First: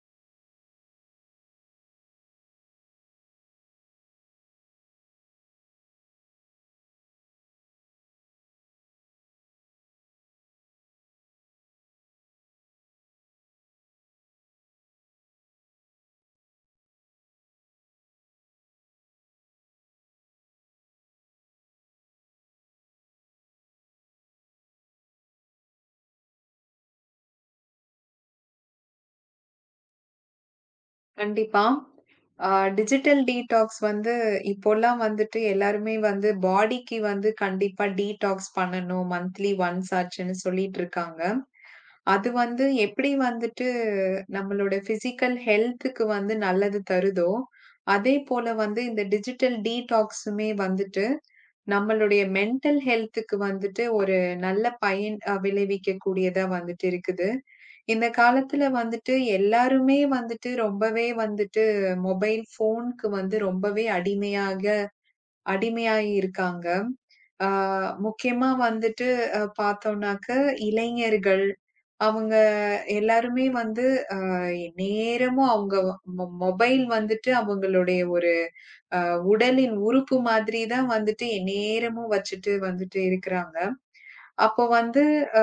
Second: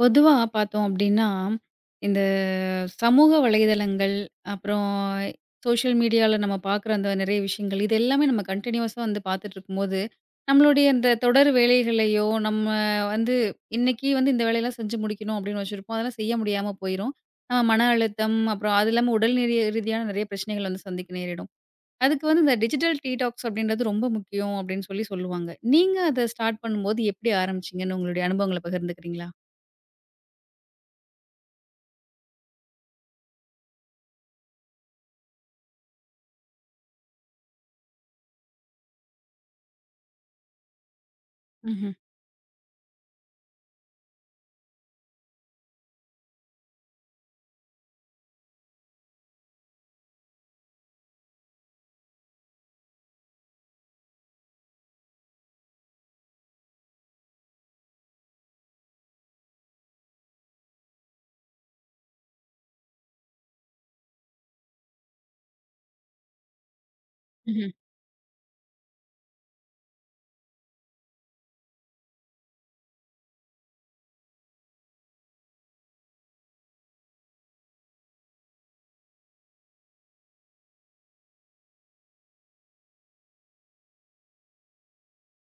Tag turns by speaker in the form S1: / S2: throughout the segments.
S1: பொதுவா பார்த்தோம் அப்டின்னா, இந்த சமூக வலைதளங்கள், அப்புறம் சோஷியல் மீடியால நம்ம பார்க்குற அந்த நெறைய விஷயங்கள், இது எல்லாமே நம்ம கன்டினியூஸா வந்து பார்த்துட்ருக்கும்போது, நம்மளுடைய அந்த தொடர் வேலைகளையோ, நம்ம வந்து இன்னைக்கு வந்து இந்த வேலையெல்லாம் செஞ்சு முடிக்கணும் அப்டின்னு வச்சிருப்போம். அதெல்லாம் செய்ய முடியாம போயிரும். மன அழுத்தம், அப்புறம் அது இல்லாம உடல் நிறை ரீதியான நெறைய பிரச்சனைகள் வந்து சந்திக்க நேரிடும். அதுக்கு வந்து இந்த டிஜிட்டல் டீடாக்ஸ் அப்டின்றது ரொம்ப முக்கியம் அப்டின்னு சொல்லி சொல்லுவாங்க. நீங்க அத ஸ்டார்ட் பண்ணும்போது எப்டி ஆரம்பிச்சீங்கன்னு உங்களுடைய அனுபவங்கள பகிர்ந்துக்கிறீங்களா?
S2: கண்டிப்பா. ஆ டிஜிட்டல் டீடாக்ஸ் வந்து இப்போலாம் வந்துட்டு எல்லாருமே வந்து பாடிக்கு வந்து கண்டிப்பா டீடாக்ஸ் பண்ணணும். மந்த்லி ஒன்ஸ் ஆச்சுன்னு சொல்லிட்டு இருக்காங்க.
S1: ம்ஹ்ம்.
S2: அது வந்து எப்படி வந்துட்டு நம்மளோட பிசிக்கல் ஹெல்த்துக்கு வந்து நல்லது தருதோ, அதே போல வந்து இந்த டிஜிட்டல் டீடாக்ஸுமே வந்துட்டு நம்மளுடைய மென்டல் ஹெல்த்துக்கு வந்துட்டு ஒரு நல்ல பயன் விளைவிக்கக்கூடியதா வந்துட்டு இருக்குது. இந்த காலத்துல வந்துட்டு எல்லாருமே வந்துட்டு ரொம்பவே வந்துட்டு மொபைல் ஃபோனுக்கு வந்து ரொம்பவே அடிமையாக அடிமையாகி இருக்காங்க. ஆ முக்கியமா வந்துட்டு பார்த்தோம்னாக்க இளைஞர்கள், அவங்க எல்லாருமே வந்து அ நேரமும் அவங்க மொபைல் வந்துட்டு அவங்களுடைய ஒரு அ உடலின் உறுப்பு மாதிரி தான் வந்துட்டு எந்நேரமும் வச்சுட்டு வந்துட்டு இருக்கிறாங்க. அப்போ வந்து அ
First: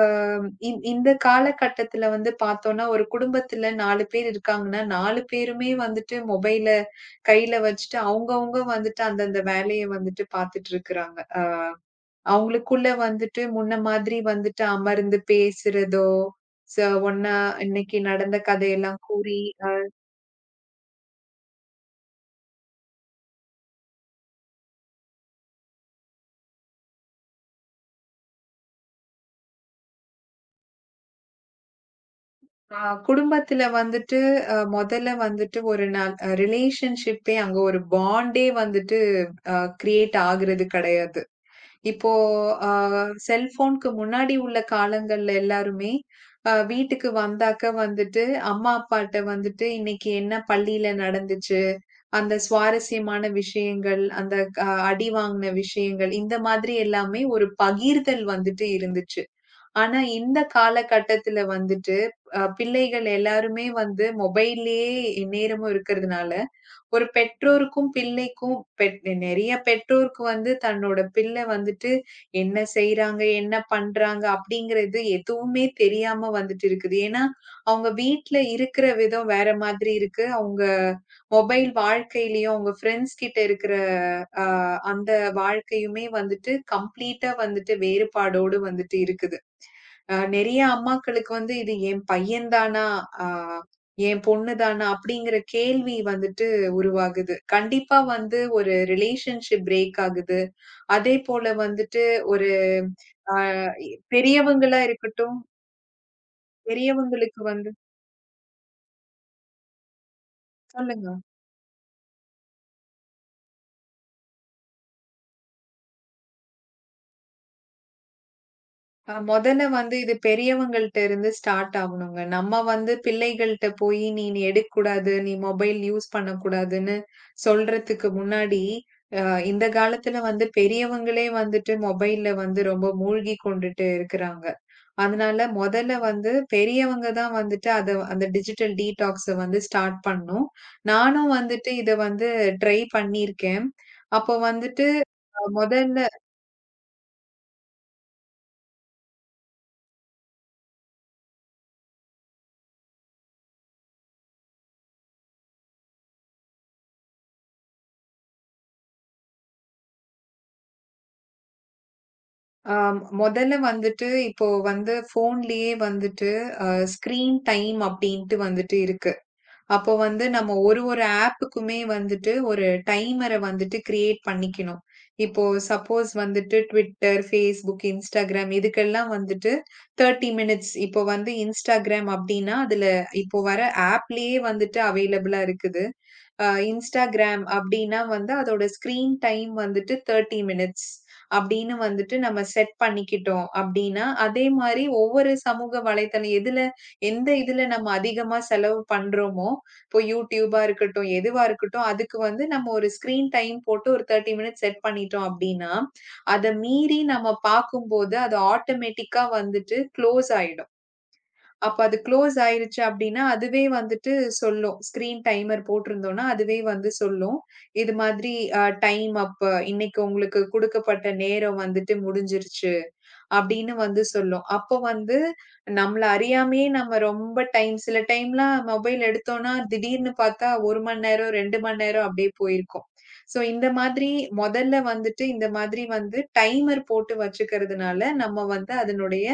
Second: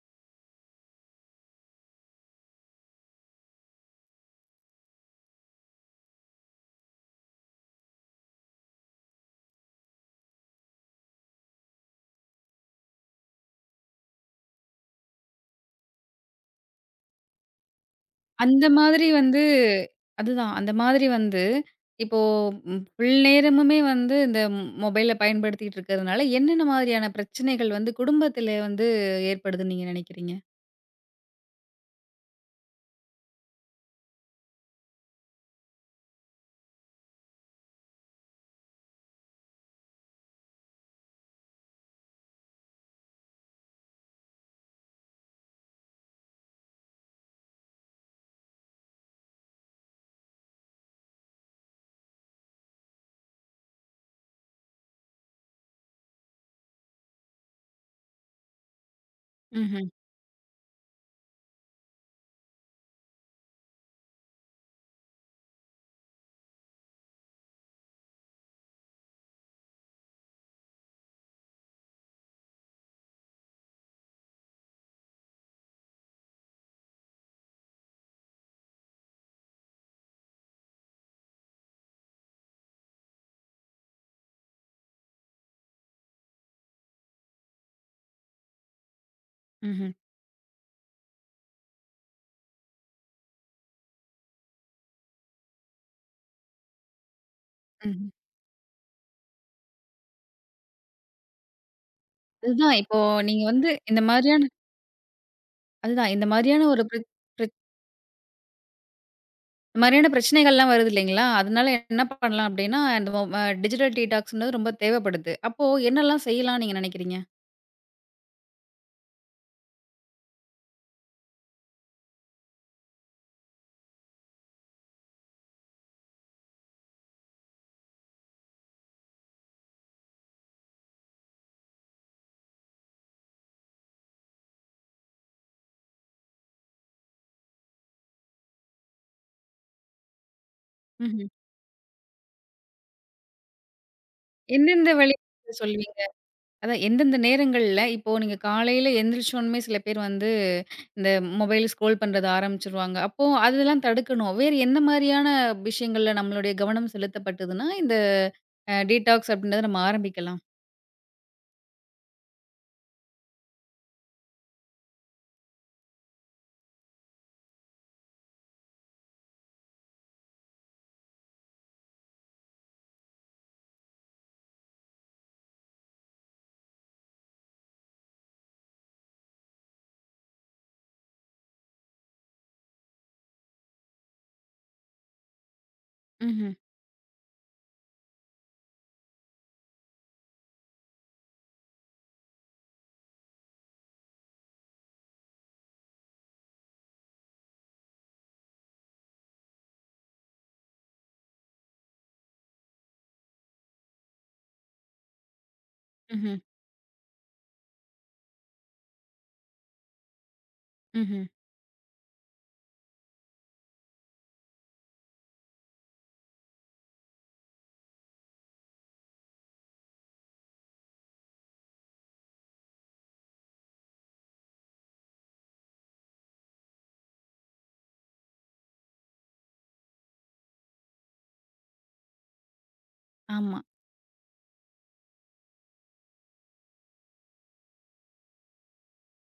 S2: இந்த காலகட்டத்தில வந்து பார்த்தோம்னா, ஒரு குடும்பத்தில 4 பேர் இருக்காங்கன்னா, 4 பேருமே வந்துட்டு மொபைல கையில வச்சுட்டு அவங்கவங்க வந்துட்டு அந்தந்த வேலைய வந்துட்டு பார்த்துட்டு இருக்கிறாங்க. அவங்களுக்குள்ள வந்துட்டு முன்ன மாதிரி வந்துட்டு அமர்ந்து பேசுறதோ, ச ஒண்ணா இன்னைக்கு நடந்த
S1: அந்த
S2: கதையெல்லாம்
S1: மாதிரி
S2: கூறி,
S1: வந்து அதுதான். அந்த மாதிரி வந்து இப்போ ஃபுல் நேரமுமே வந்து இந்த மொபைல பயன்படுத்திட்டு இருக்கிறதுனால, என்னென்ன மாதிரியான பிரச்சனைகள் வந்து குடும்பத்தில வந்து ஏற்படுதுன்னு நீங்க நினைக்கிறீங்க?
S2: அ குடும்பத்தில வந்துட்டு மொதல்ல வந்துட்டு ஒரு நாள் ரிலேஷன்ஷிப்பே அங்க ஒரு பாண்டே வந்துட்டு அ கிரியேட் ஆகுறது கிடையாது. இப்போ அ செல்ஃபோனுக்கு முன்னாடி உள்ள காலங்கள்ல எல்லாருமே, வீட்டுக்கு வந்தாக்க வந்துட்டு, அம்மா அப்பாட்ட வந்துட்டு இன்னைக்கு என்ன பள்ளியில நடந்துச்சு, அந்த சுவாரஸ்யமான விஷயங்கள், அந்த அடி வாங்குன விஷயங்கள், இந்த மாதிரி எல்லாமே ஒரு பகிர்தல் வந்துட்டு இருந்துச்சு.
S1: ம்ஹ்ம்,
S2: ஆனா இந்த காலகட்டத்துல வந்துட்டு, பிள்ளைகள் எல்லாருமே வந்து மொபைல்லயே நேரமும் இருக்கிறதுனால, ஒரு பெற்றோருக்கும் பிள்ளைக்கும் நெறைய பெற்றோருக்கு வந்து தன்னோட பிள்ளை வந்துட்டு என்ன செய்றாங்க? என்ன பண்றாங்க? அப்படிங்கிறது எதுவுமே தெரியாம வந்துட்டு இருக்குது. ஏன்னா, அவங்க வீட்ல இருக்கிற விதம் வேற மாதிரி இருக்கு. அவங்க மொபைல் வாழ்க்கையிலயும், அவங்க ஃப்ரெண்ட்ஸ் கிட்ட இருக்கிற அ அந்த வாழ்க்கையுமே வந்துட்டு கம்ப்ளீட்டா வந்துட்டு வேறுபாடோடு வந்துட்டு இருக்குது.
S1: ம்ஹ்ம்.
S2: நெறைய அம்மாக்களுக்கு வந்து இது என் பையன் தானா? அ என் பொண்ணு தானா? அப்படிங்கிற கேள்வி வந்துட்டு உருவாகுது. கண்டிப்பா
S1: ம்ஹ்ம்.
S2: வந்து ஒரு ரிலேஷன்ஷிப் பிரேக் ஆகுது. அதேபோல வந்துட்டு ஒரு
S1: அதுதான் இப்போ
S2: அ
S1: நீங்க வந்து இந்த மாதிரியான
S2: பெரியவங்களா இருக்கட்டும்,
S1: அதுதான். இந்த மாதிரியான ஒரு பிர
S2: பெரியவங்களுக்கு
S1: பிர
S2: வந்து
S1: இந்த மாதிரியான பிரச்சனைகள்லாம் வருது
S2: சொல்லுங்க.
S1: இல்லைங்களா? அதனால என்ன பண்ணலாம் அப்டின்னா, இந்த மொ அ டிஜிட்டல் டீடாக்ஸ்ன்றது ரொம்ப தேவைப்படுது. அப்போ என்னெல்லாம் செய்யலாம்னு நீங்க நினைக்கிறீங்க?
S2: மொதல்ல வந்து இது பெரியவங்கள்ட்ட இருந்து ஸ்டார்ட் ஆகணுங்க. நம்ம வந்து பிள்ளைகள்ட்ட போயி, "நீ நீ எடுக்கக்கூடாது. நீ மொபைல் யூஸ் பண்ணக்கூடாதுன்னு" சொல்றதுக்கு முன்னாடி இந்த காலத்துல வந்து பெரியவங்களே வந்துட்டு மொபைல்ல வந்து ரொம்ப மூழ்கி கொண்டுட்டு இருக்கிறாங்க. அதனால மொதல்ல வந்து பெரியவங்க தான் வந்துட்டு அத அந்த டிஜிட்டல் டீடாக்ஸ வந்து ஸ்டார்ட் பண்ணணும்.
S1: ம்ஹ்ம்.
S2: நானும் வந்துட்டு இத வந்து ட்ரை பண்ணியிருக்கேன். அப்போ வந்துட்டு
S1: எந்தெந்த வழி
S2: அ
S1: சொல்லுவீங்க?
S2: மொதல்ல
S1: அதான் எந்தெந்த நேரங்கள்ல இப்போ நீங்க காலையில எந்திரிச்சோன்மே சில பேர் வந்து இந்த மொபைல் ஸ்க்ரோல் பண்றது ஆரம்பிச்சிருவாங்க. அப்போ அதெல்லாம் தடுக்கணும். வேறு எந்த மாரியான விஷயங்கள்ல நம்மளுடைய கவனம் செலுத்தப்பட்டதுன்னா, இந்த டீடாக்ஸ் அப்படின்றத நம்ம ஆரம்பிக்கலாம்.
S2: அ மொதல்ல வந்துட்டு இப்போ வந்து ஃபோன்லயே வந்துட்டு அ ஸ்க்ரீன் டைம் அப்டின்ட்டு வந்துட்டு இருக்கு. அப்போ வந்து நம்ம ஒரு ஒரு ஆப்புக்குமே வந்துட்டு ஒரு டைமர வந்துட்டு கிரியேட் பண்ணிக்கணும். இப்போ சப்போஸ் வந்துட்டு Twitter, Facebook, Instagram இதுக்கெல்லாம் வந்துட்டு 30 மினிட்ஸ் இப்போ வந்து Instagram அப்டின்னா, அதுல இப்போ வர ஆப்லயே வந்துட்டு அவைலபிளா இருக்குது.
S1: ம்ஹ்ம்.
S2: Instagram அப்டின்னா வந்து அதோட ஸ்க்ரீன் டைம் வந்துட்டு 30 மினிட்ஸ் அப்டின்னு வந்துட்டு நம்ம செட் பண்ணிக்கிட்டோம் அப்டின்னா, அதே மாரி ஒவ்வொரு சமூக வலைத்தளம் எதுல எந்த இதுல நம்ம அதிகமா செலவு பண்றோமோ, இப்போ YouTubeஆ இருக்கட்டும், எதுவா இருக்கட்டும், அதுக்கு வந்து நம்ம ஒரு ஸ்க்ரீன் டைம் போட்டு ஒரு 30 மினிட்ஸ் செட் பண்ணிட்டோம் அப்டின்னா,
S1: ம்ஹ்ம்.
S2: அத மீறி நம்ம பாக்கும்போது அது ஆட்டோமேட்டிக்கா வந்துட்டு க்ளோஸ் ஆயிடும்.
S1: ம்ஹ்ம்.
S2: அப்ப அது க்ளோஸ் ஆயிருச்சு அப்டின்னா, அதுவே வந்துட்டு சொல்லும். ஸ்க்ரீன் டைமர் போட்டிருந்தோம்னா, அதுவே வந்து சொல்லும். இது மாதிரி அ டைம் அப் இன்னைக்கு உங்களுக்கு குடுக்கப்பட்ட நேரம் வந்துட்டு முடிஞ்சிருச்சு. அப்படின்னு வந்து சொல்லும். அப்போ வந்து நம்மள அறியாமயே நம்ம ரொம்ப டைம் சில டைம்லாம் மொபைல் எடுத்தோம்னா, திடீர்னு பார்த்தா 1 மணி நேரம், 2 மணி நேரம் அப்படியே போயிருக்கும். ஸோ
S1: ஆமா.
S2: இந்த மாதிரி மொதல்ல வந்துட்டு இந்த மாதிரி வந்து டைமர் போட்டு வச்சுக்கிறதுனால, நம்ம வந்து அதனுடைய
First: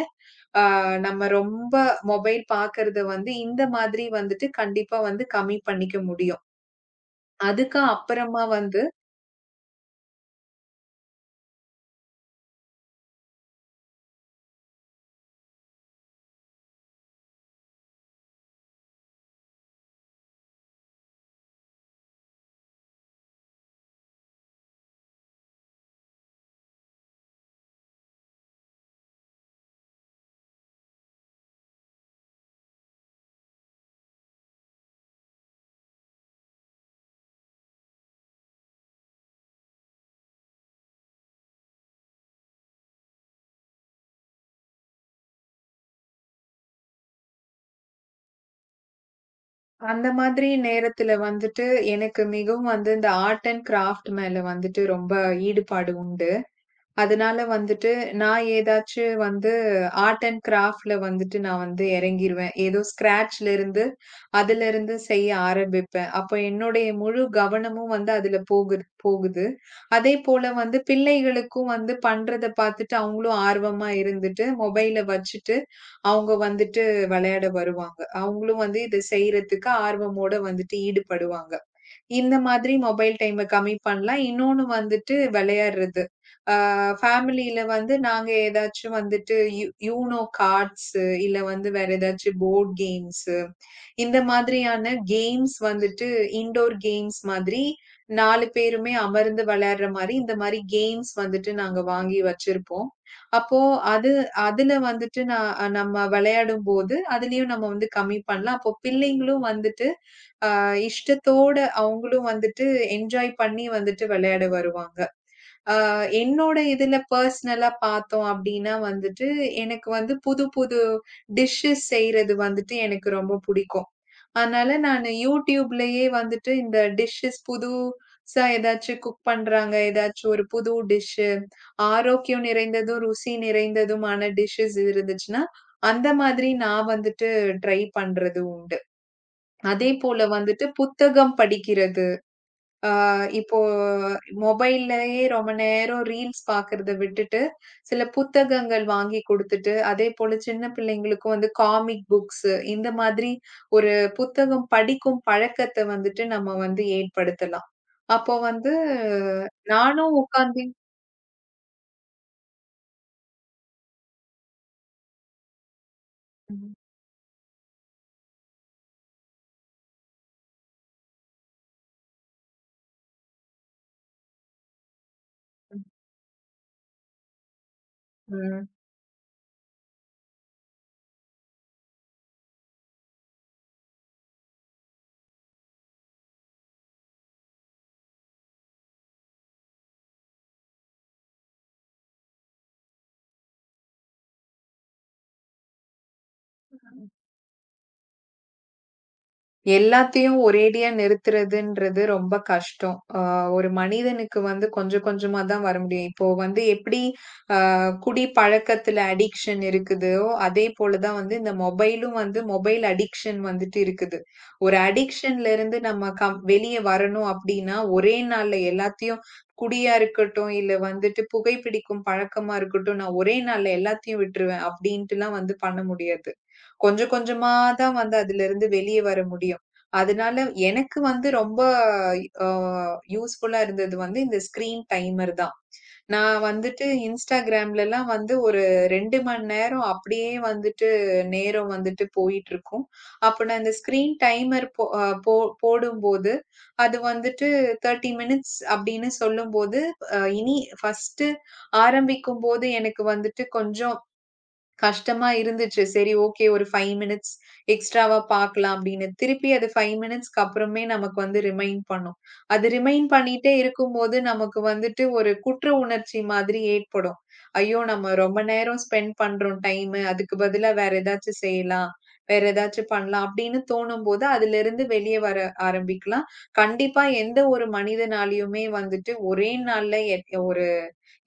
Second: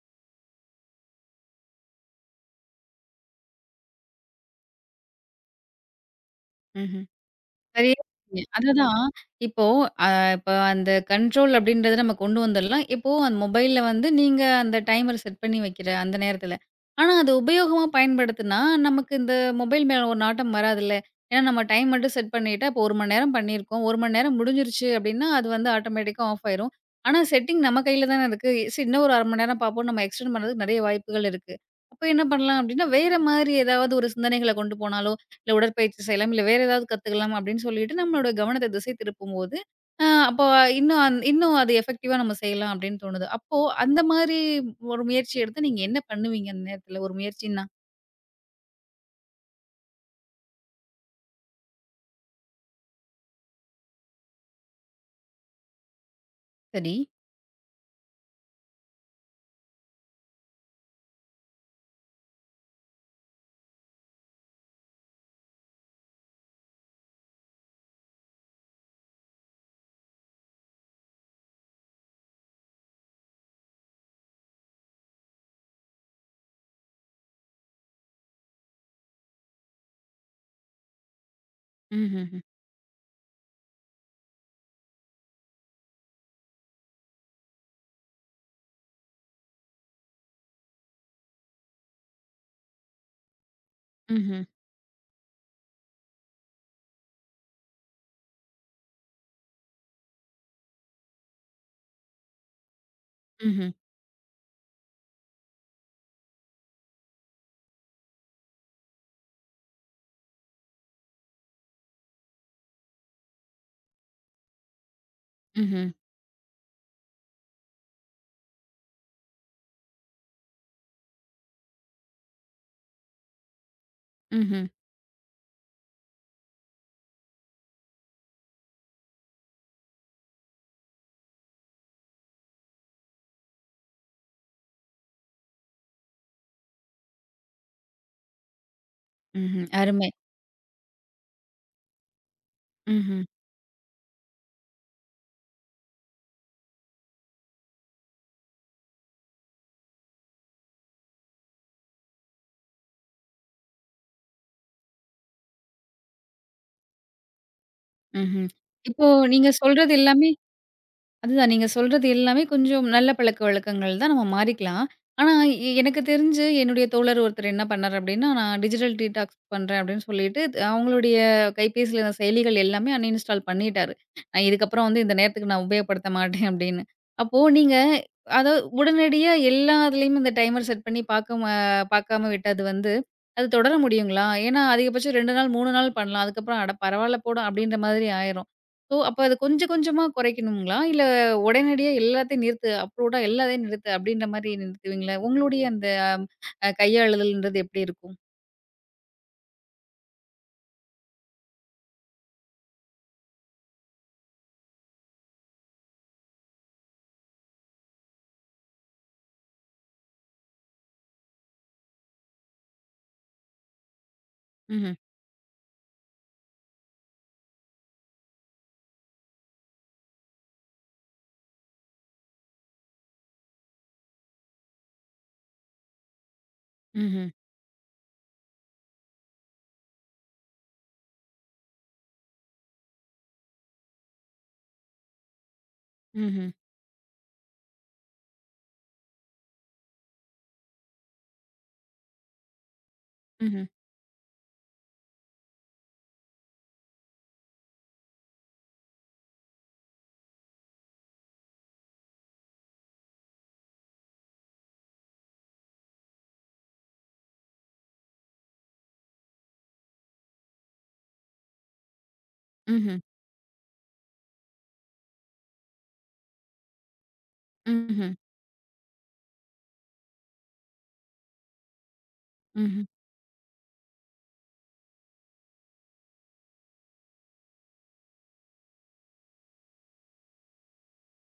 S2: ஆ நம்ம ரொம்ப மொபைல் பார்க்கறத வந்து இந்த மாதிரி வந்துட்டு கண்டிப்பா வந்து கம்மி பண்ணிக்க முடியும்.
S1: ம்ஹ்ம்.
S2: அதுக்கு
S1: சரியா
S2: அப்புறமா
S1: சொன்னீங்க.
S2: வந்து
S1: அதுதான். இப்போ அ இப்ப அந்த கண்ட்ரோல் அப்படின்றத நம்ம கொண்டு வந்துரலாம். இப்போ அந்த மொபைல்ல வந்து நீங்க அந்த டைமர் செட் பண்ணி வைக்கிற அந்த நேரத்துல. ஆனா, அது உபயோகமா பயன்படுத்துனா, நமக்கு இந்த மொபைல் மேல ஒரு நாட்டம் வராதுல்ல. ஏன்னா நம்ம டைம் மட்டும் செட் பண்ணிட்டா, இப்போ 1 மணி நேரம் பண்ணியிருக்கோம். 1 மணி நேரம் முடிஞ்சிருச்சு அப்படின்னா, அது வந்து ஆட்டோமேட்டிக்கா ஆஃப் ஆயிரும். ஆனா செட்டிங் நம்ம கையில தானே இருக்கு. சரி இன்னும் ஒரு 1/2 மணி நேரம் பார்ப்போம். நம்ம எக்ஸ்டெண்ட் பண்றதுக்கு நெறைய வாய்ப்புகள் இருக்கு. அப்ப என்ன பண்ணலாம் அப்படின்னா, வேற மாதிரி ஏதாவது ஒரு சிந்தனைகள கொண்டு போனாலோ இல்ல உடற்பயிற்சி செய்யலாம், இல்ல வேற ஏதாவது கத்துக்கலாம் அப்படின்னு சொல்லிட்டு நம்மளோட கவனத்த திசை திருப்பும்போது, அப்போ இன்னும் அது எஃபெக்டிவா நம்ம செய்யலாம் அப்படின்னு தோணுது. அப்போ அந்த மாரி ஒரு முயற்சி எடுத்து நீங்க என்ன பண்ணுவீங்க அந்த நேரத்துல? ஒரு முயற்சின்னா?
S2: அந்த மாதிரி நேரத்துல வந்துட்டு, எனக்கு மிகவும் வந்து இந்த ஆர்ட் அண்ட் கிராஃப்ட் மேல வந்துட்டு ரொம்ப ஈடுபாடு உண்டு.
S1: சரி.
S2: அதனால வந்துட்டு, நான் ஏதாச்சு வந்து ஆர்ட் அண்ட் கிராஃப்ட்ல வந்துட்டு நான் வந்து இறங்கிருவேன். ஏதோ ஸ்க்ராட்ச்ல இருந்து, அதுலருந்து செய்ய ஆரம்பிப்பேன். அப்ப என்னுடைய முழு கவனமும் வந்து அதுல போகுது போகுது. அதேபோல வந்து பிள்ளைகளுக்கும் வந்து பண்றத பார்த்துட்டு அவங்களும் ஆர்வமா இருந்துட்டு, மொபைல வச்சுட்டு, அவங்க வந்துட்டு விளையாட வருவாங்க. அவங்களும் வந்து இத செய்றதுக்கு ஆர்வமோட வந்துட்டு ஈடுபடுவாங்க. இந்த
S1: ம்ஹ்ஹ்ம்.
S2: மாதிரி மொபைல் டைம கம்மி பண்ணலாம். இன்னொன்னு வந்துட்டு விளையாடுறது. ஃபேமிலியில வந்து நாங்க ஏதாச்சும் வந்துட்டு யூனோ கார்ட்ஸ் இல்ல வந்து வேற ஏதாச்சும் போர்ட் கேம்ஸ் இந்த
S1: ம்ஹ்ம்.
S2: மாதிரியான கேம்ஸ் வந்துட்டு இன்டோர் கேம்ஸ் மாதிரி 4 பேருமே அமர்ந்து விளையாடுற மாதிரி இந்த மாதிரி கேம்ஸ் வந்துட்டு நாங்க வாங்கி வச்சிருப்போம். அப்போ
S1: ம்ஹ்ம்.
S2: அது அதுல வந்துட்டு நான் நம்ம விளையாடும்போது அதுலயும் நம்ம வந்து கம்மி பண்ணலாம். அப்போ பிள்ளைங்களும் வந்துட்டு இஷ்டத்தோட அவங்களும் வந்துட்டு என்ஜாய் பண்ணி வந்துட்டு விளையாட வருவாங்க. ஆ
S1: ம்ஹ்ம்.
S2: என்னோட இதுல பர்சனலா பார்த்தோம் அப்டின்னா வந்துட்டு, எனக்கு வந்து புது புது டிஷ்ஷஸ் செய்றது வந்துட்டு எனக்கு ரொம்ப புடிக்கும்.
S1: ம்ஹ்ம்.
S2: அதனால நானு YouTubeலயே வந்துட்டு இந்த டிஷ்ஷஸ் புதுசா ஏதாச்சும் குக் பண்றாங்க. ஏதாச்சும் ஒரு புது டிஷ்ஷு, ஆரோக்கியம் நிறைந்ததும், ருசி நிறைந்ததுமான டிஷ்ஷஸ் இருந்துச்சுன்னா, அந்த மாதிரி நான் வந்துட்டு ட்ரை பண்றது உண்டு.
S1: ம்ஹ்ம்.
S2: அதே
S1: அருமை.
S2: போல வந்துட்டு புத்தகம் படிக்கிறது.
S1: ம்ஹ்ம்.
S2: இப்போ மொபைல்லயே ரொம்ப நேரம் ரீல்ஸ் பாக்குறத விட்டுட்டு, சில புத்தகங்கள் வாங்கி குடுத்துட்டு, அதே போல சின்ன பிள்ளைங்களுக்கும் வந்து காமிக் புக்ஸ் இந்த மாதிரி ஒரு புத்தகம் படிக்கும் பழக்கத்த வந்துட்டு நம்ம வந்து ஏற்படுத்தலாம். அப்போ
S1: ம்ஹ்ம்.
S2: வந்து
S1: இப்போ நீங்க சொல்றது
S2: நானும்
S1: எல்லாமே
S2: உட்காந்து
S1: அதுதான் நீங்க சொல்றது எல்லாமே கொஞ்சம் நல்ல பழக்கவழக்கங்கள் தான். நம்ம மாறிக்கலாம். ஆனா, எனக்கு தெரிஞ்சு
S2: ம்.
S1: என்னுடைய தோழர் ஒருத்தர் என்ன பண்ணாரு அப்டின்னா, நான் டிஜிட்டல் டீடாக்ஸ் பண்றேன் அப்டின்னு சொல்லிட்டு, அவங்களுடைய கைபேசியில இருந்த செயலிகள் எல்லாமே அன்இன்ஸ்டால் பண்ணிட்டாரு. நான் இதுக்கப்புறம் வந்து இந்த நேரத்துக்கு நான் உபயோகப்படுத்த மாட்டேன் அப்டின்னு. அப்போ நீங்க அதாவது
S2: ம்.
S1: உடனடியா எல்லா இதுலயும் இந்த டைமர் செட் பண்ணி பாக்காம பாக்காம விட்டது வந்து, அது தொடர முடியுங்களா? ஏன்னா அதிகபட்சம் 2 நாள், 3 நாள் பண்ணலாம். அதுக்கப்புறம் அட பரவால்ல போடா அப்டின்ற மாதிரி ஆயிரும். ஓ! அப்ப அது கொஞ்சம் கொஞ்சமா குறைக்கணுங்களா? இல்ல உடனடியா எல்லாத்தையும் நிறுத்து, அப்ரூவ்டா எல்லாத்தையும் நிறுத்து அப்டின்ற மாரி நிறுத்துவீங்களா? உங்களுடைய அந்த கையாளுதல்ன்றது எப்டி இருக்கும்?
S2: எல்லாத்தையும் ஒரேடியா நிறுத்துறதுன்றது ரொம்ப கஷ்டம். ஒரு மனிதனுக்கு வந்து கொஞ்சம் கொஞ்சமா தான் வர முடியும். இப்போ வந்து எப்படி அ குடி பழக்கத்துல அடிக்ஷன் இருக்குதோ, அதே போல தான் வந்து இந்த மொபைலும் வந்து மொபைல் அடிக்ஷன் வந்துட்டு இருக்குது. ஒரு
S1: ம்ஹ்ம்,
S2: அடிக்ஷன்ல இருந்து நம்ம வெளிய வரணும் அப்டின்னா, ஒரே நாள்ல எல்லாத்தையும் குடியா இருக்கட்டும், இல்ல வந்துட்டு புகைப்பிடிக்கும் பழக்கமா இருக்கட்டும், நான் ஒரே நாள்ல எல்லாத்தையும் விட்டுருவேன் அப்டின்ட்டுலாம் வந்து பண்ண முடியாது. கொஞ்சம்
S1: ம்ஹ்ம்,
S2: கொஞ்சமா தான் வந்து அதுலருந்து வெளிய வர முடியும். அதனால எனக்கு வந்து ரொம்ப அ யூஸ்ஃபுல்லா இருந்தது வந்து இந்த ஸ்க்ரீன் டைமர் தான். நான்
S1: ம்ஹ்ம்,
S2: வந்துட்டு Instagramலலாம் வந்து ஒரு 2 மணி நேரம் அப்படியே வந்துட்டு நேரம் வந்துட்டு போயிட்டுருக்கும். அப்ப நான்
S1: ம்ஹ்ம்,
S2: இந்த ஸ்க்ரீன் டைமர் போ அ போ போடும்போது, அது வந்துட்டு 30 மினிட்ஸ் அப்படின்னு சொல்லும்போது, இனி ஃபர்ஸ்ட்டு ஆரம்பிக்கும்போது எனக்கு வந்துட்டு கொஞ்சம் கஷ்டமா இருந்துச்சு. சரி, ஓகே, ஒரு 5 மினிட்ஸ் எக்ஸ்ட்ராவா பார்க்கலாம் அப்படின்னு. திருப்பி அது 5 மினிட்ஸ்க்கு அப்புறமே நமக்கு வந்து ரிமைண்ட் பண்ணும். அது
S1: ம்ஹ்ம்,
S2: ரிமைண்ட் பண்ணிட்டே இருக்கும்போது நமக்கு வந்துட்டு ஒரு குற்ற உணர்ச்சி மாதிரி ஏற்படும். ஐயோ!
S1: ம்ஹ்ம்,
S2: நம்ம ரொம்ப நேரம் ஸ்பெண்ட் பண்றோம் டைமு. அதுக்கு பதிலா வேற ஏதாச்சும் செய்யலாம். வேற
S1: ம்ஹ்ம்,
S2: ஏதாச்சும் பண்ணலாம் அப்படின்னு தோணும்போது, அதிலிருந்து வெளிய வர ஆரம்பிக்கலாம். கண்டிப்பா எந்த ஒரு மனிதனாலயுமே வந்துட்டு ஒரே நாள்ல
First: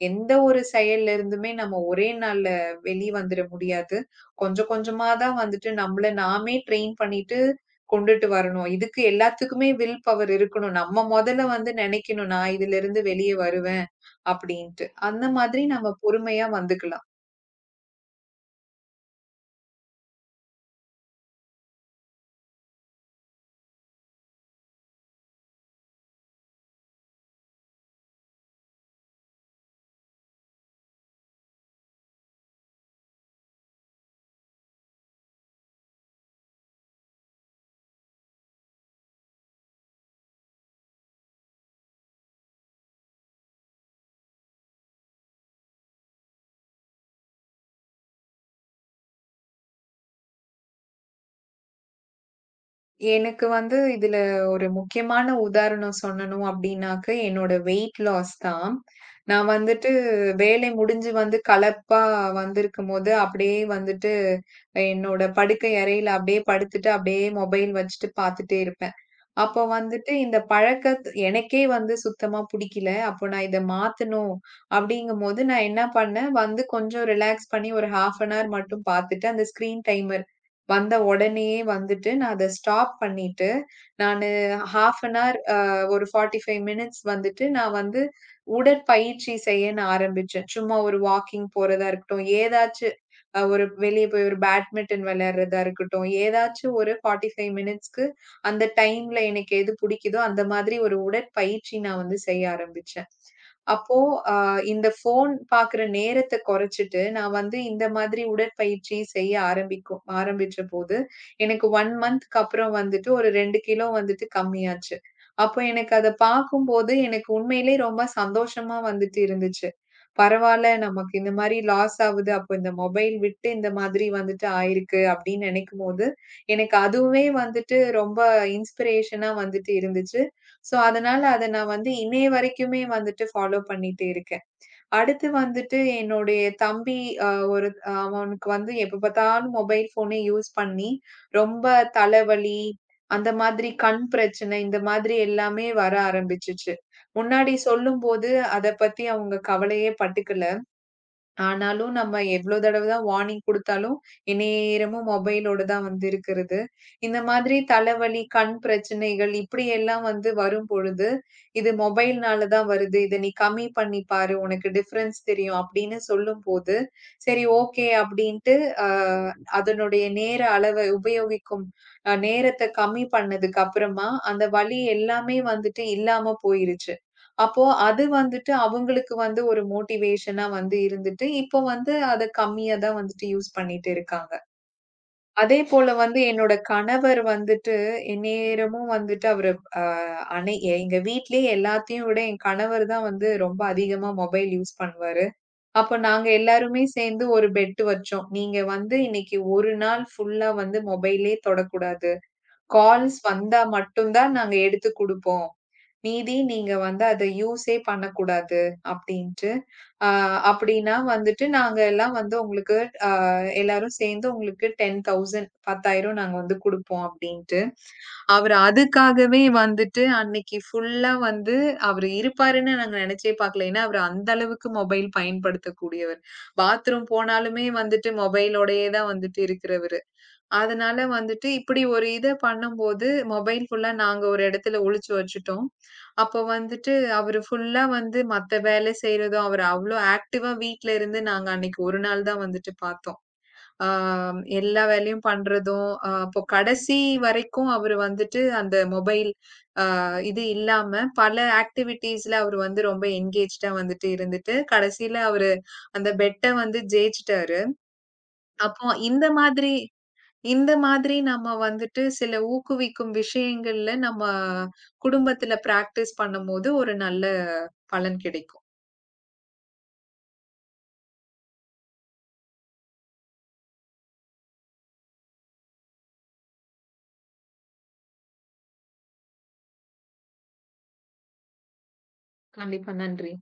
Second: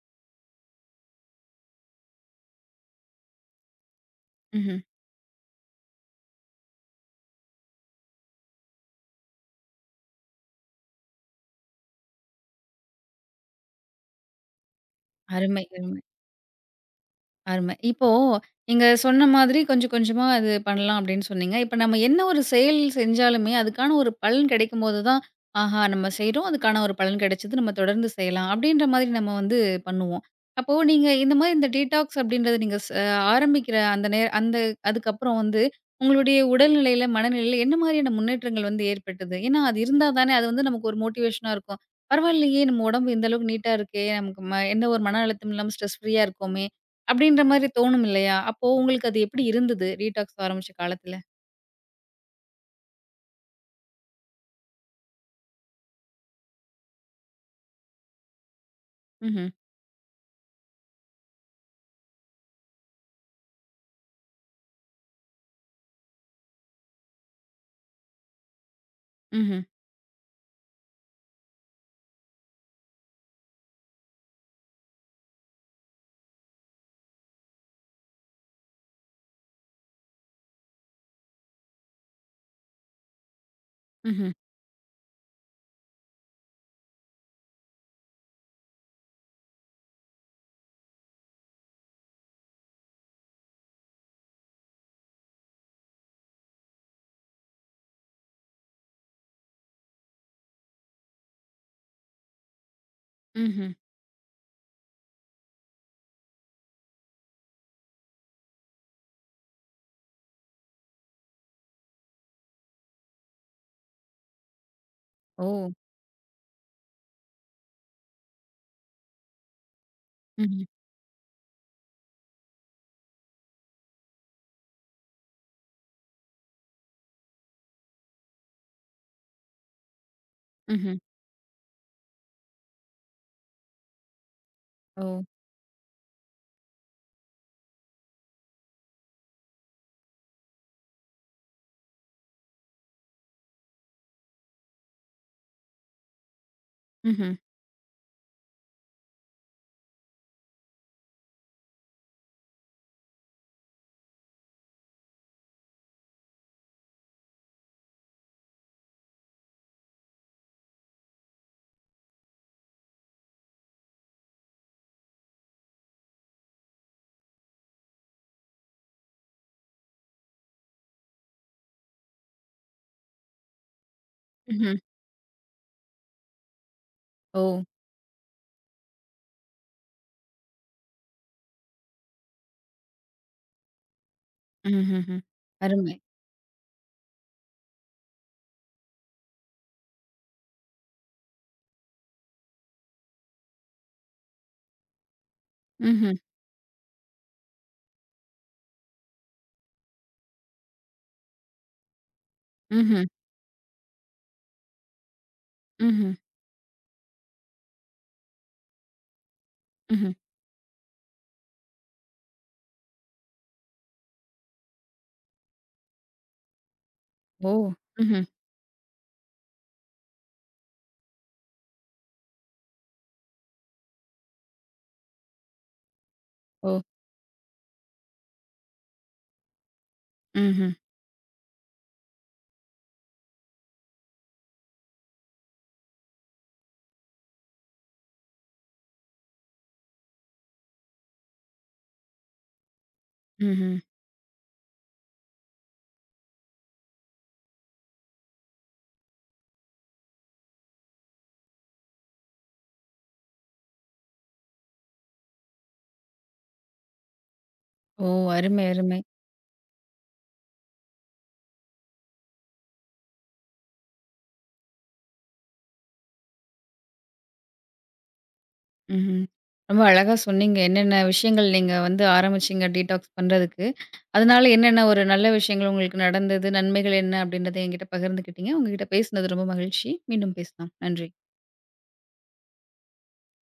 S2: எந்த ஒரு செயல்ல இருந்துமே நம்ம ஒரே நாள்ல வெளி வந்துர முடியாது. கொஞ்சம்
S1: ம்ஹ்ம்.
S2: கொஞ்சமா தான் வந்துட்டு நம்மள நாமே ட்ரெயின் பண்ணிட்டு கொண்டுட்டு வரணும். இதுக்கு எல்லாத்துக்குமே வில் பவர் இருக்கணும். நம்ம மொதல்ல வந்து நெனைக்கணும், "நான் இதுலருந்து வெளிய வருவேன்" அப்படின்ட்டு. அந்த
S1: அருமை.
S2: மாதிரி நம்ம பொறுமையா வந்துக்கலாம்.
S1: அருமை. இப்போ நீங்க சொன்ன மாதிரி கொஞ்சம் கொஞ்சமா அது பண்ணலாம் அப்படின்னு சொன்னீங்க. இப்ப நம்ம என்ன ஒரு செயல் செஞ்சாலுமே, அதுக்கான ஒரு பலன் கிடைக்கும்போது தான், ஆஹா! நம்ம செய்றோம். அதுக்கான ஒரு பலன் கிடைச்சது. நம்ம தொடர்ந்து செய்யலாம். அப்படின்ற மாதிரி நம்ம வந்து பண்ணுவோம். அப்போ நீங்க இந்த மாதிரி இந்த டீடாக்ஸ் அப்படின்றத நீங்க ஆரம்பிக்கிற அந்த நே அந்த அதுக்கப்புறம் வந்து உங்களுடைய உடல்நிலையில, மனநிலையில என்ன மாதிரியான முன்னேற்றங்கள் வந்து ஏற்பட்டது? ஏன்னா அது இருந்தா தானே அது வந்து நமக்கு ஒரு மோட்டிவேஷனா இருக்கும். பரவாயில்லையே! நம்ம உடம்பு இந்த அளவுக்கு நீட்டா இருக்கே! நமக்கு எந்த ஒரு மன அழுத்தமும் இல்லாம ஸ்ட்ரெஸ் ஃப்ரீயா இருக்கோமே! அப்படின்ற மாரி தோணும் இல்லையா? அப்போ உங்களுக்கு அது எப்படி இருந்தது? டீடாக்ஸ் ஆரம்பிச்ச காலத்துல?
S2: எனக்கு வந்து இதுல ஒரு முக்கியமான உதாரணம் சொல்லணும் அப்டின்னாக்க, என்னோட வெயிட் லாஸ் தான்.
S1: ம்ஹ்ம்.
S2: நான் வந்துட்டு வேலை முடிஞ்சு வந்து களைப்பா வந்திருக்கும்போது, அப்படியே வந்துட்டு என்னோட படுக்கை அறையில அப்படியே படுத்துட்டு, அப்படியே மொபைல் வச்சுட்டு பாத்துட்டே இருப்பேன்.
S1: ம்ஹ்ம்.
S2: அப்போ வந்துட்டு இந்த எனக்கே வந்து சுத்தமா புடிக்கல. அப்போ நான் இத மாத்தணும் அப்படிங்கும்போது, நான் என்ன பண்ணேன், வந்து கொஞ்சம் ரிலாக்ஸ் பண்ணி ஒரு 1/2 அன் ஹவர் மட்டும் பாத்துட்டு, அந்த ஸ்க்ரீன் டைமர் வந்த உடனேயே வந்துட்டு, நான் அத ஸ்டாப் பண்ணிட்டு, நானு
S1: ம்ஹ்ம்.
S2: 1/2 அன் ஹவர் ஒரு 45 மினிட்ஸ் வந்துட்டு, நான் வந்து உடற்பயிற்சி செய்ய நான் ஆரம்பிச்சேன். சும்மா ஒரு வாக்கிங் போறதா இருக்கட்டும், ஏதாச்சு ஒரு வெளிய போய் ஒரு பேட்மிட்டன் விளையாடுறதா இருக்கட்டும், ஏதாச்சும் ஒரு 45 மினிட்ஸ் அந்த டைம்ல எனக்கு எது பிடிக்குதோ, அந்த மாதிரி ஒரு உடற்பயிற்சி நான் வந்து செய்ய ஆரம்பிச்சேன்.
S1: ம்ஹ்ம்.
S2: அப்போ அ இந்த ஃபோன் பாக்குற நேரத்த குறைச்சிட்டு, நான் வந்து இந்த மாதிரி உடற்பயிற்சி செய்ய ஆரம்பிச்சபோது, எனக்கு 1 மந்த்க்கு அப்புறம் வந்துட்டு ஒரு 2 கிலோ வந்துட்டு கம்மியாச்சு.
S1: ஓ!
S2: அப்போ எனக்கு அத பார்க்கும்போது, எனக்கு உண்மையிலேயே ரொம்ப சந்தோஷமா வந்துட்டு இருந்துச்சு.
S1: ம்ஹ்ம்.
S2: பரவால்ல நமக்கு இந்த மாரி லாஸ் ஆவுது. அப்போ இந்த மொபைல் விட்டு இந்த மாதிரி வந்துட்டு ஆயிருக்கு அப்படின்னு நினைக்கும்போது, எனக்கு அதுவுமே வந்துட்டு ரொம்ப இன்ஸ்பிரேஷனா வந்துட்டு இருந்துச்சு. ஸோ,
S1: ம்ஹ்ம்.
S2: அதனால அத நான் வந்து இன்னைய வரைக்குமே வந்துட்டு ஃபாலோ பண்ணிட்டு இருக்கேன்.
S1: ஓ!
S2: அடுத்து வந்துட்டு என்னுடைய தம்பி அ ஒரு அவனுக்கு வந்து எப்ப பார்த்தாலும் மொபைல் ஃபோனே யூஸ் பண்ணி ரொம்ப தலைவலி, அந்த மாதிரி கண் பிரச்சனை, இந்த மாதிரி எல்லாமே வர ஆரம்பிச்சுச்சு.
S1: ம்ஹ்ம்.
S2: முன்னாடி சொல்லும்போது அத பத்தி அவங்க கவலையே பட்டுக்கல. ஆனாலும் நம்ம எவ்ளோ தடவ தான் வார்னிங் குடுத்தாலும், எந்நேரமும் மொபைலோட தான் வந்து இருக்கிறது. இந்த மாதிரி தலைவலி, கண் பிரச்சனைகள் இப்படியெல்லாம் வந்து வரும்பொழுது, "இது மொபைல்னால தான் வருது. இத நீ கம்மி பண்ணி பாரு. உனக்கு டிஃபரன்ஸ் தெரியும்." அப்படின்னு சொல்லும்போது, சரி, ஓகே, அப்படின்ட்டு அ அதனுடைய நேர அளவை உபயோகிக்கும் நேரத்த கம்மி பண்ணதுக்கு அப்புறமா, அந்த
S1: ம்ஹ்ம்.
S2: வலி எல்லாமே வந்துட்டு இல்லாம போயிருச்சு.
S1: ஓ!
S2: அப்போ அது வந்துட்டு அவங்களுக்கு வந்து ஒரு மோட்டிவேஷனா வந்து இருந்துட்டு, இப்போ வந்து அத கம்மியா தான் வந்துட்டு யூஸ் பண்ணிட்டு இருக்காங்க.
S1: ம்ஹ்ஹ்ம்.
S2: அதே போல
S1: அருமை.
S2: வந்து என்னோட கணவர் வந்துட்டு எந்நேரமும் வந்துட்டு அவரு அ அனை எங்க வீட்லயே எல்லாத்தையும் விட என் கணவர் தான் வந்து ரொம்ப அதிகமா மொபைல் யூஸ் பண்ணுவாரு. அப்ப
S1: ம்ஹ்ம்.
S2: நாங்க எல்லாருமே சேர்ந்து ஒரு பெட் வச்சோம். நீங்க வந்து இன்னைக்கு ஒரு நாள் ஃபுல்லா வந்து மொபைலே தொடக்கூடாது.
S1: ம்ஹ்ம்.
S2: கால்ஸ் வந்தா மட்டும் தான் நாங்க எடுத்து குடுப்போம்.
S1: ம்ஹ்ம்.
S2: மீதி நீங்க வந்து அத யூஸே பண்ணக்கூடாது அப்டின்ட்டு. அ
S1: ம்ஹ்ம்.
S2: அப்டின்னா வந்துட்டு நாங்க எல்லாம் வந்து உங்களுக்கு எல்லாரும் சேர்ந்து உங்களுக்கு 10,000 நாங்க வந்து குடுப்போம்
S1: ஓ!
S2: அப்டின்ட்டு.
S1: ம்ஹ்ம்.
S2: அவரு அதுக்காகவே வந்துட்டு அன்னைக்கு ஃபுல்லா வந்து அவரு இருப்பாருன்னு நாங்க நெனச்சே பார்க்கல. ஏன்னா, அவரு அந்த அளவுக்கு மொபைல் பயன்படுத்தக்கூடியவர்.
S1: ஓ!
S2: பாத்ரூம் போனாலுமே வந்துட்டு மொபைலோடயே தான் வந்துட்டு இருக்கிறவரு.
S1: ம்ஹ்ம்.
S2: அதனால வந்துட்டு இப்படி ஒரு இத பண்ணும்போது, மொபைல் ஃபுல்லா நாங்க ஒரு இடத்துல ஒழிச்சு வச்சுட்டோம். அப்போ வந்துட்டு அவரு ஃபுல்லா வந்து மத்த வேலை செய்றதும், அவரு அவ்ளோ ஆக்டிவா வீட்ல இருந்து நாங்க அன்னைக்கு ஒரு நாள் தான் வந்துட்டு பார்த்தோம்.
S1: ம்ஹ்ம்.
S2: ஆ எல்லா வேலையும் பண்றதும், அப்போ கடைசி வரைக்கும் அவரு வந்துட்டு அந்த மொபைல் இது இல்லாம பல ஆக்டிவிட்டீஸ்ல அவரு வந்து ரொம்ப என்கேஜ்டா வந்துட்டு இருந்துட்டு, கடைசில அவரு அந்த பெட்ட வந்து ஜெயிச்சுட்டாரு.
S1: ஓ! அருமை,
S2: அப்போ
S1: அருமை.
S2: இந்த மாதிரி இந்த மாதிரி நம்ம வந்துட்டு சில ஊக்குவிக்கும் விஷயங்கள்ல நம்ம குடும்பத்துல பிராக்டிஸ் பண்ணும்போது ஒரு நல்ல பலன் கிடைக்கும்.
S1: ம்ஹ்ம். ரொம்ப அழகா சொன்னீங்க. என்னென்ன விஷயங்கள் நீங்க வந்து ஆரம்பிச்சீங்க டீடாக்ஸ் பண்றதுக்கு? அதனால என்னென்ன ஒரு நல்ல விஷயங்கள் உங்களுக்கு நடந்தது? நன்மைகள் என்ன? அப்படின்றத என்கிட்ட பகிர்ந்துக்கிட்டீங்க. உங்ககிட்ட பேசினது ரொம்ப மகிழ்ச்சி. மீண்டும் பேசலாம். நன்றி.
S2: கண்டிப்பா. நன்றி.